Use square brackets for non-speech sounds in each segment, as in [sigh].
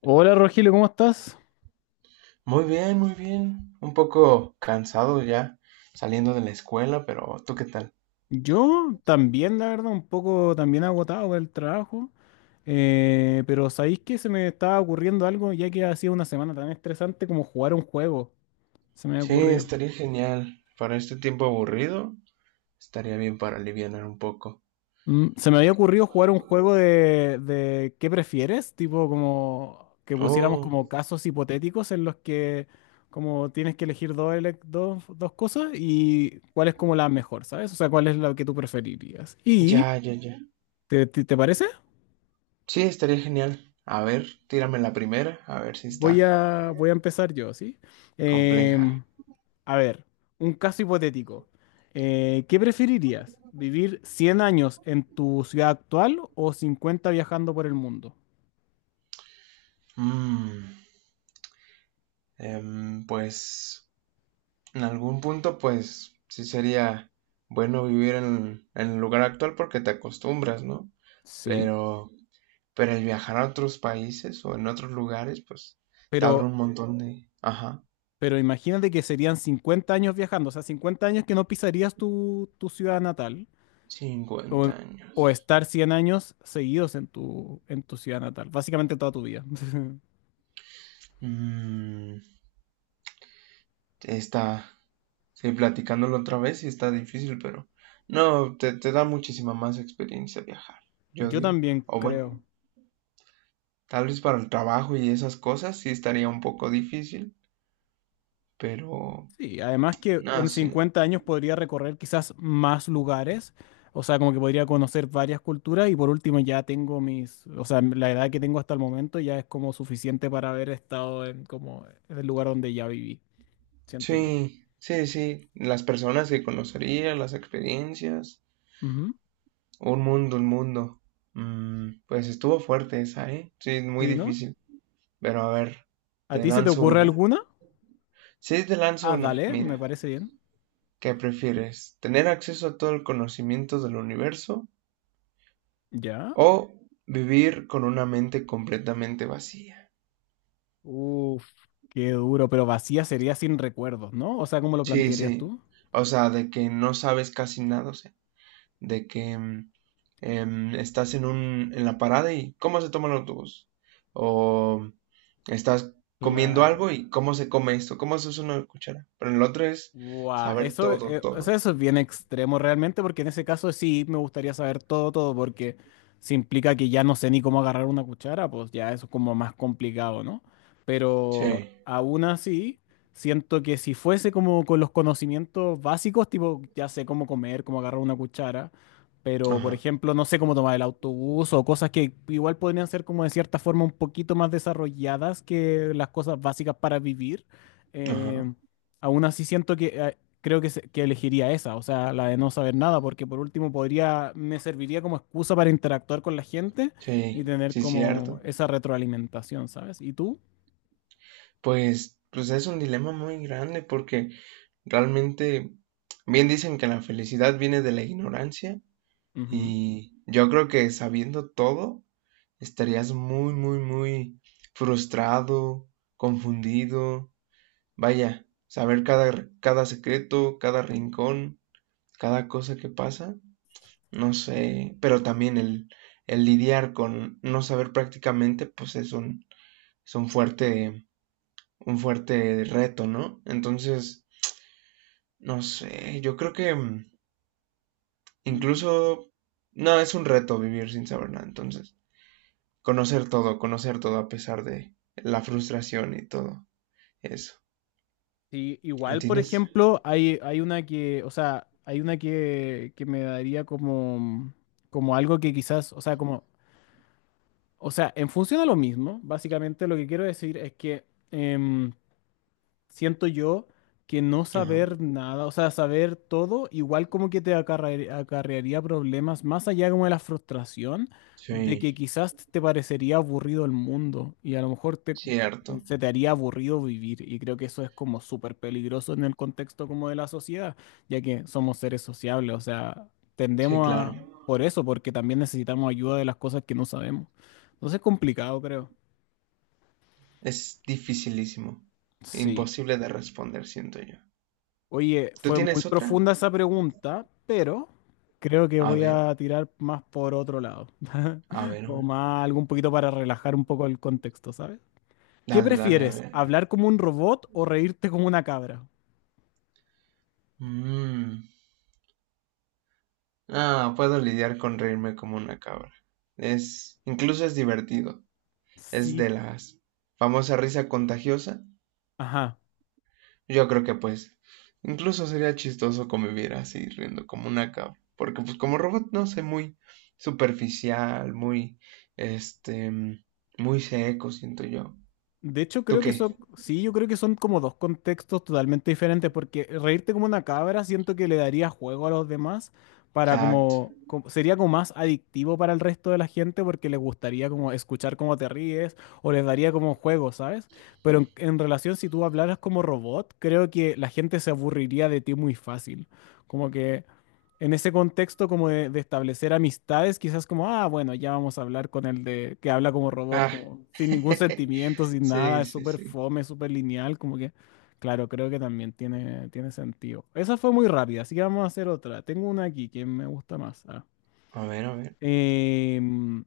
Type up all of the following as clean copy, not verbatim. Hola Rogelio, ¿cómo estás? Muy bien, muy bien. Un poco cansado ya saliendo de la escuela, pero ¿tú qué tal? Yo también, la verdad, un poco también agotado por el trabajo, pero ¿sabéis que se me estaba ocurriendo algo ya que ha sido una semana tan estresante como jugar un juego? Se me había Sí, ocurrido. estaría genial. Para este tiempo aburrido, estaría bien para alivianar un poco. Se me había ocurrido jugar un juego de ¿qué prefieres? Tipo como que pusiéramos como Oh, casos hipotéticos en los que como tienes que elegir dos cosas y cuál es como la mejor, ¿sabes? O sea, cuál es la que tú preferirías. ¿Y ya. te parece? Sí, estaría genial. A ver, tírame la primera, a ver si Voy está a, voy a empezar yo, ¿sí? compleja. Em, a ver, un caso hipotético. ¿Qué preferirías? ¿Vivir 100 años en tu ciudad actual o 50 viajando por el mundo? Mm, pues, en algún punto, pues, sí sería bueno vivir en el lugar actual porque te acostumbras, ¿no? Sí, Pero... Pero el viajar a otros países o en otros lugares, pues te abre un pero, montón de... Ajá, pero imagínate que serían 50 años viajando, o sea, 50 años que no pisarías tu ciudad natal o, 50 o años. estar 100 años seguidos en tu ciudad natal, básicamente toda tu vida. [laughs] Mm, está... Sí, platicándolo otra vez y está difícil, pero... No, te da muchísima más experiencia viajar, yo Yo digo. también O bueno, creo. tal vez para el trabajo y esas cosas sí estaría un poco difícil, pero... Sí, además que No, en sí. 50 años podría recorrer quizás más lugares, o sea, como que podría conocer varias culturas y por último ya tengo mis, o sea, la edad que tengo hasta el momento ya es como suficiente para haber estado en como en el lugar donde ya viví, siento yo. Sí. Las personas que conocería, las experiencias. Ujú. Un mundo, un mundo. Pues estuvo fuerte esa, ¿eh? Sí, es muy ¿Sí, no? difícil. Pero a ver, ¿A te ti se te lanzo ocurre una. alguna? Sí, te lanzo Ah, una. dale, me Mira, parece bien. ¿qué prefieres? ¿Tener acceso a todo el conocimiento del universo ¿Ya? o vivir con una mente completamente vacía? Uf, qué duro, pero vacía sería sin recuerdos, ¿no? O sea, ¿cómo lo Sí, plantearías sí. tú? O sea, de que no sabes casi nada, o sea, de que estás en un, en la parada y cómo se toma el autobús. O estás comiendo Claro. algo y cómo se come esto, cómo se usa una cuchara. Pero en el otro es Guau, saber eso, todo, o sea, todo. eso es bien extremo realmente, porque en ese caso sí me gustaría saber todo, todo, porque si implica que ya no sé ni cómo agarrar una cuchara, pues ya eso es como más complicado, ¿no? Pero Sí, aún así, siento que si fuese como con los conocimientos básicos, tipo, ya sé cómo comer, cómo agarrar una cuchara, pero por ajá, ejemplo, no sé cómo tomar el autobús o cosas que igual podrían ser como de cierta forma un poquito más desarrolladas que las cosas básicas para vivir. eh, ajá, Aún así siento que creo que elegiría esa, o sea, la de no saber nada, porque por último me serviría como excusa para interactuar con la gente y sí, tener sí, como cierto. esa retroalimentación, ¿sabes? ¿Y tú? Pues es un dilema muy grande porque realmente bien dicen que la felicidad viene de la ignorancia Ujú, y yo creo que sabiendo todo estarías muy, muy, muy frustrado, confundido. Vaya, saber cada, cada secreto, cada rincón, cada cosa que pasa, no sé, pero también el lidiar con no saber prácticamente, pues es un fuerte reto, ¿no? Entonces, no sé, yo creo que ujú. incluso, no, es un reto vivir sin saber nada, entonces, conocer todo a pesar de la frustración y todo. Eso. Sí, igual, por ¿Entiendes? ejemplo, hay una que, o sea, hay una que me daría como, como algo que quizás, o sea, como, o sea, en función a lo mismo, básicamente lo que quiero decir es que... em, siento yo que no Ajá. saber nada, o sea, saber todo, igual como que te acarrearía problemas, más allá como de la frustración, de que Sí, quizás te parecería aburrido el mundo y a lo mejor cierto. se te haría aburrido vivir. Y creo que eso es como súper peligroso en el contexto como de la sociedad, ya que somos seres sociables, o sea, Sí, tendemos a. claro. Por eso, porque también necesitamos ayuda de las cosas que no sabemos. Entonces es complicado, creo. Es dificilísimo. Sí. Imposible de responder, siento yo. Oye, ¿Tú fue muy tienes otra? profunda esa pregunta, pero creo que A voy ver, a tirar más por otro lado, a [laughs] ver, a o ver. más algo un poquito para relajar un poco el contexto, ¿sabes? ¿Qué Dale, dale, a prefieres, ver. hablar como un robot o reírte como una cabra? Mm. Ah, puedo lidiar con reírme como una cabra. Es, incluso es divertido. Es Sí, de las famosa risa contagiosa. ajá. Yo creo que incluso sería chistoso convivir así, riendo como una cabra. Porque pues como robot, no sé, muy superficial, este, muy seco, siento yo. De hecho, ¿Tú creo que qué? son, sí, yo creo que son como dos contextos totalmente diferentes, porque reírte como una cabra siento que le daría juego a los demás para Exacto. Sería como más adictivo para el resto de la gente porque les gustaría como escuchar cómo te ríes o les daría como juego, ¿sabes? Pero en relación si tú hablaras como robot, creo que la gente se aburriría de ti muy fácil. Como que en ese contexto como de establecer amistades, quizás como, ah, bueno, ya vamos a hablar con el de que habla como robot, Ah, como sin ningún sentimiento, [laughs] sin nada, sí, es sí, súper sí. fome, súper lineal, como que, claro, creo que también tiene sentido. Esa fue muy rápida, así que vamos a hacer otra. Tengo una aquí que me gusta más. Ah. A ver, a ver. Em,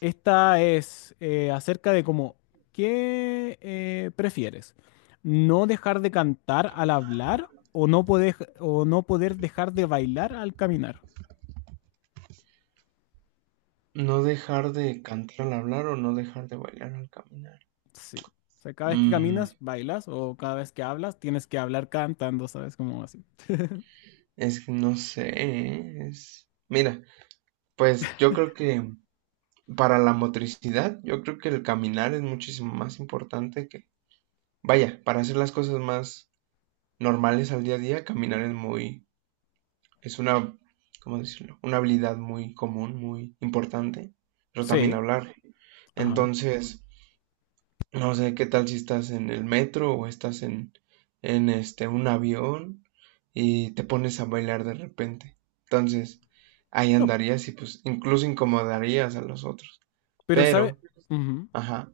Esta es acerca de como, ¿qué prefieres? ¿No dejar de cantar al hablar o no poder dejar de bailar al caminar? ¿No dejar de cantar al hablar o no dejar de bailar al caminar? Sí. O sea, cada vez que Mm, caminas, bailas, o cada vez que hablas, tienes que hablar cantando, ¿sabes? Como así. es que no sé, ¿eh? Es... Mira, pues yo creo que para la motricidad, yo creo que el caminar es muchísimo más importante que... Vaya, para hacer las cosas más normales al día a día, caminar es muy, es una, ¿cómo decirlo? Una habilidad muy común, muy importante, pero también Sí, hablar. ajá. Entonces, no sé qué tal si estás en el metro o estás en, un avión y te pones a bailar de repente. Entonces, ahí No, andarías y pues incluso incomodarías a los otros. pero sabes. Pero, ajá,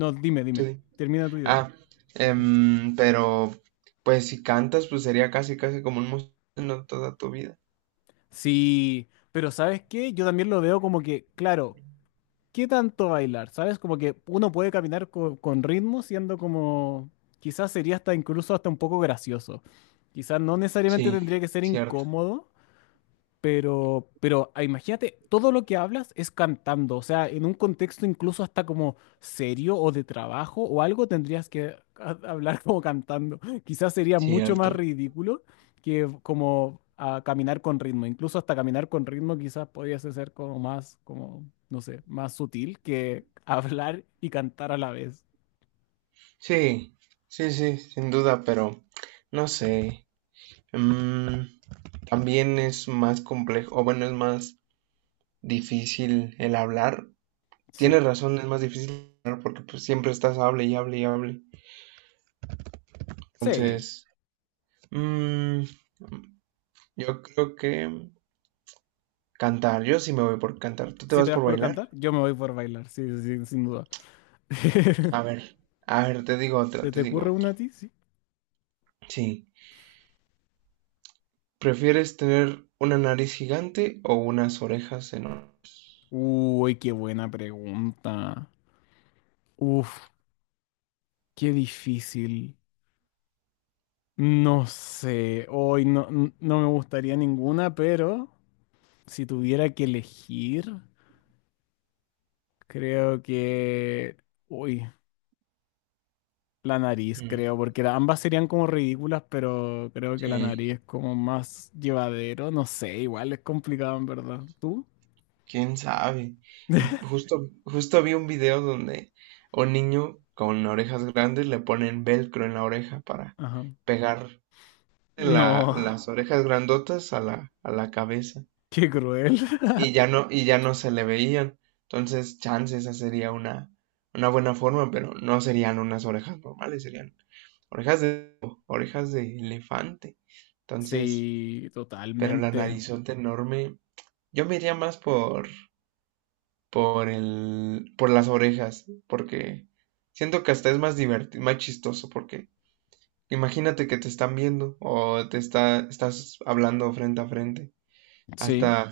No, dime, dime. tú... Termina tu idea. Ah, pero pues si cantas, pues sería casi casi como un músico toda tu vida. Sí, pero ¿sabes qué? Yo también lo veo como que, claro, ¿qué tanto bailar? ¿Sabes? Como que uno puede caminar con ritmo siendo como, quizás sería hasta incluso hasta un poco gracioso. Quizás no necesariamente tendría Sí, que ser cierto. incómodo. Pero, imagínate, todo lo que hablas es cantando, o sea, en un contexto incluso hasta como serio o de trabajo o algo tendrías que hablar como cantando. [laughs] Quizás sería mucho más Cierto. ridículo que como caminar con ritmo. Incluso hasta caminar con ritmo quizás podrías ser como más, como, no sé, más sutil que [laughs] hablar y cantar a la vez. Sí, sí, sin duda, pero no sé. Mm, También es más complejo, o bueno, es más difícil el hablar. Sí, Tienes razón, es más difícil hablar porque pues siempre estás hable y hable y hable. sí. Entonces, mm, yo creo que cantar, yo sí me voy por cantar. ¿Tú te Si vas te vas por por bailar? cantar, yo me voy por bailar, sí, sí, sí, sin duda. A [laughs] ver, a ver, te digo otra, ¿Te te digo ocurre otra. una a ti? Sí. Sí. ¿Prefieres tener una nariz gigante o unas orejas enormes? Uy, qué buena pregunta. Uf, qué difícil. No sé, hoy no, no me gustaría ninguna, pero si tuviera que elegir, creo que. Uy, la nariz, Mm, creo, porque ambas serían como ridículas, pero creo que la Sí, nariz es como más llevadero. No sé, igual es complicado en verdad. ¿Tú? quién sabe. [laughs] Justo, justo vi un video donde un niño con orejas grandes le ponen velcro en la oreja para Ajá. pegar No, las orejas grandotas a a la cabeza. qué cruel. [laughs] Y ya no se le veían. Entonces, chance, esa sería una buena forma, pero no serían unas orejas normales, serían orejas de, orejas de elefante. Entonces, Sí, pero la totalmente. narizota enorme, yo me iría más por, por las orejas, porque siento que hasta es más divertido, más chistoso, porque imagínate que te están viendo o estás hablando frente a frente. Sí. Hasta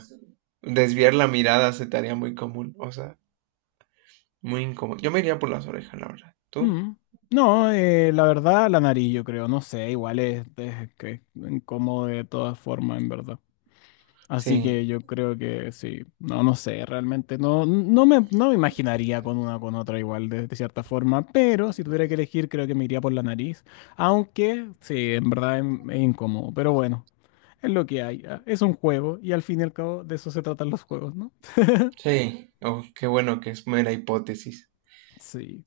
desviar la mirada se te haría muy común, o sea. Muy incómodo. Yo me iría por las orejas, la verdad. ¿Tú? Mm. No, la verdad, la nariz, yo creo, no sé, igual es que es incómodo de todas formas, en verdad. Así Sí, que yo creo que sí, no, no sé, realmente no, no me imaginaría con una o con otra igual de cierta forma, pero si tuviera que elegir creo que me iría por la nariz, aunque sí, en verdad es incómodo, pero bueno, es lo que hay, ah, es un juego y al fin y al cabo de eso se tratan los juegos, ¿no? sí. Oh, qué bueno que es mera hipótesis. Sí.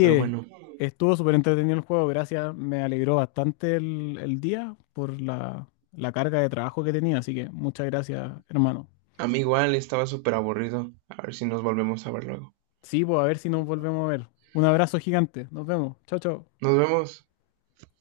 Pero bueno, estuvo súper entretenido el juego, gracias. Me alegró bastante el día por la carga de trabajo que tenía, así que muchas gracias, hermano. a mí igual estaba súper aburrido. A ver si nos volvemos a ver luego. Sí, pues a ver si nos volvemos a ver. Un abrazo gigante, nos vemos. Chao, chao. Nos vemos.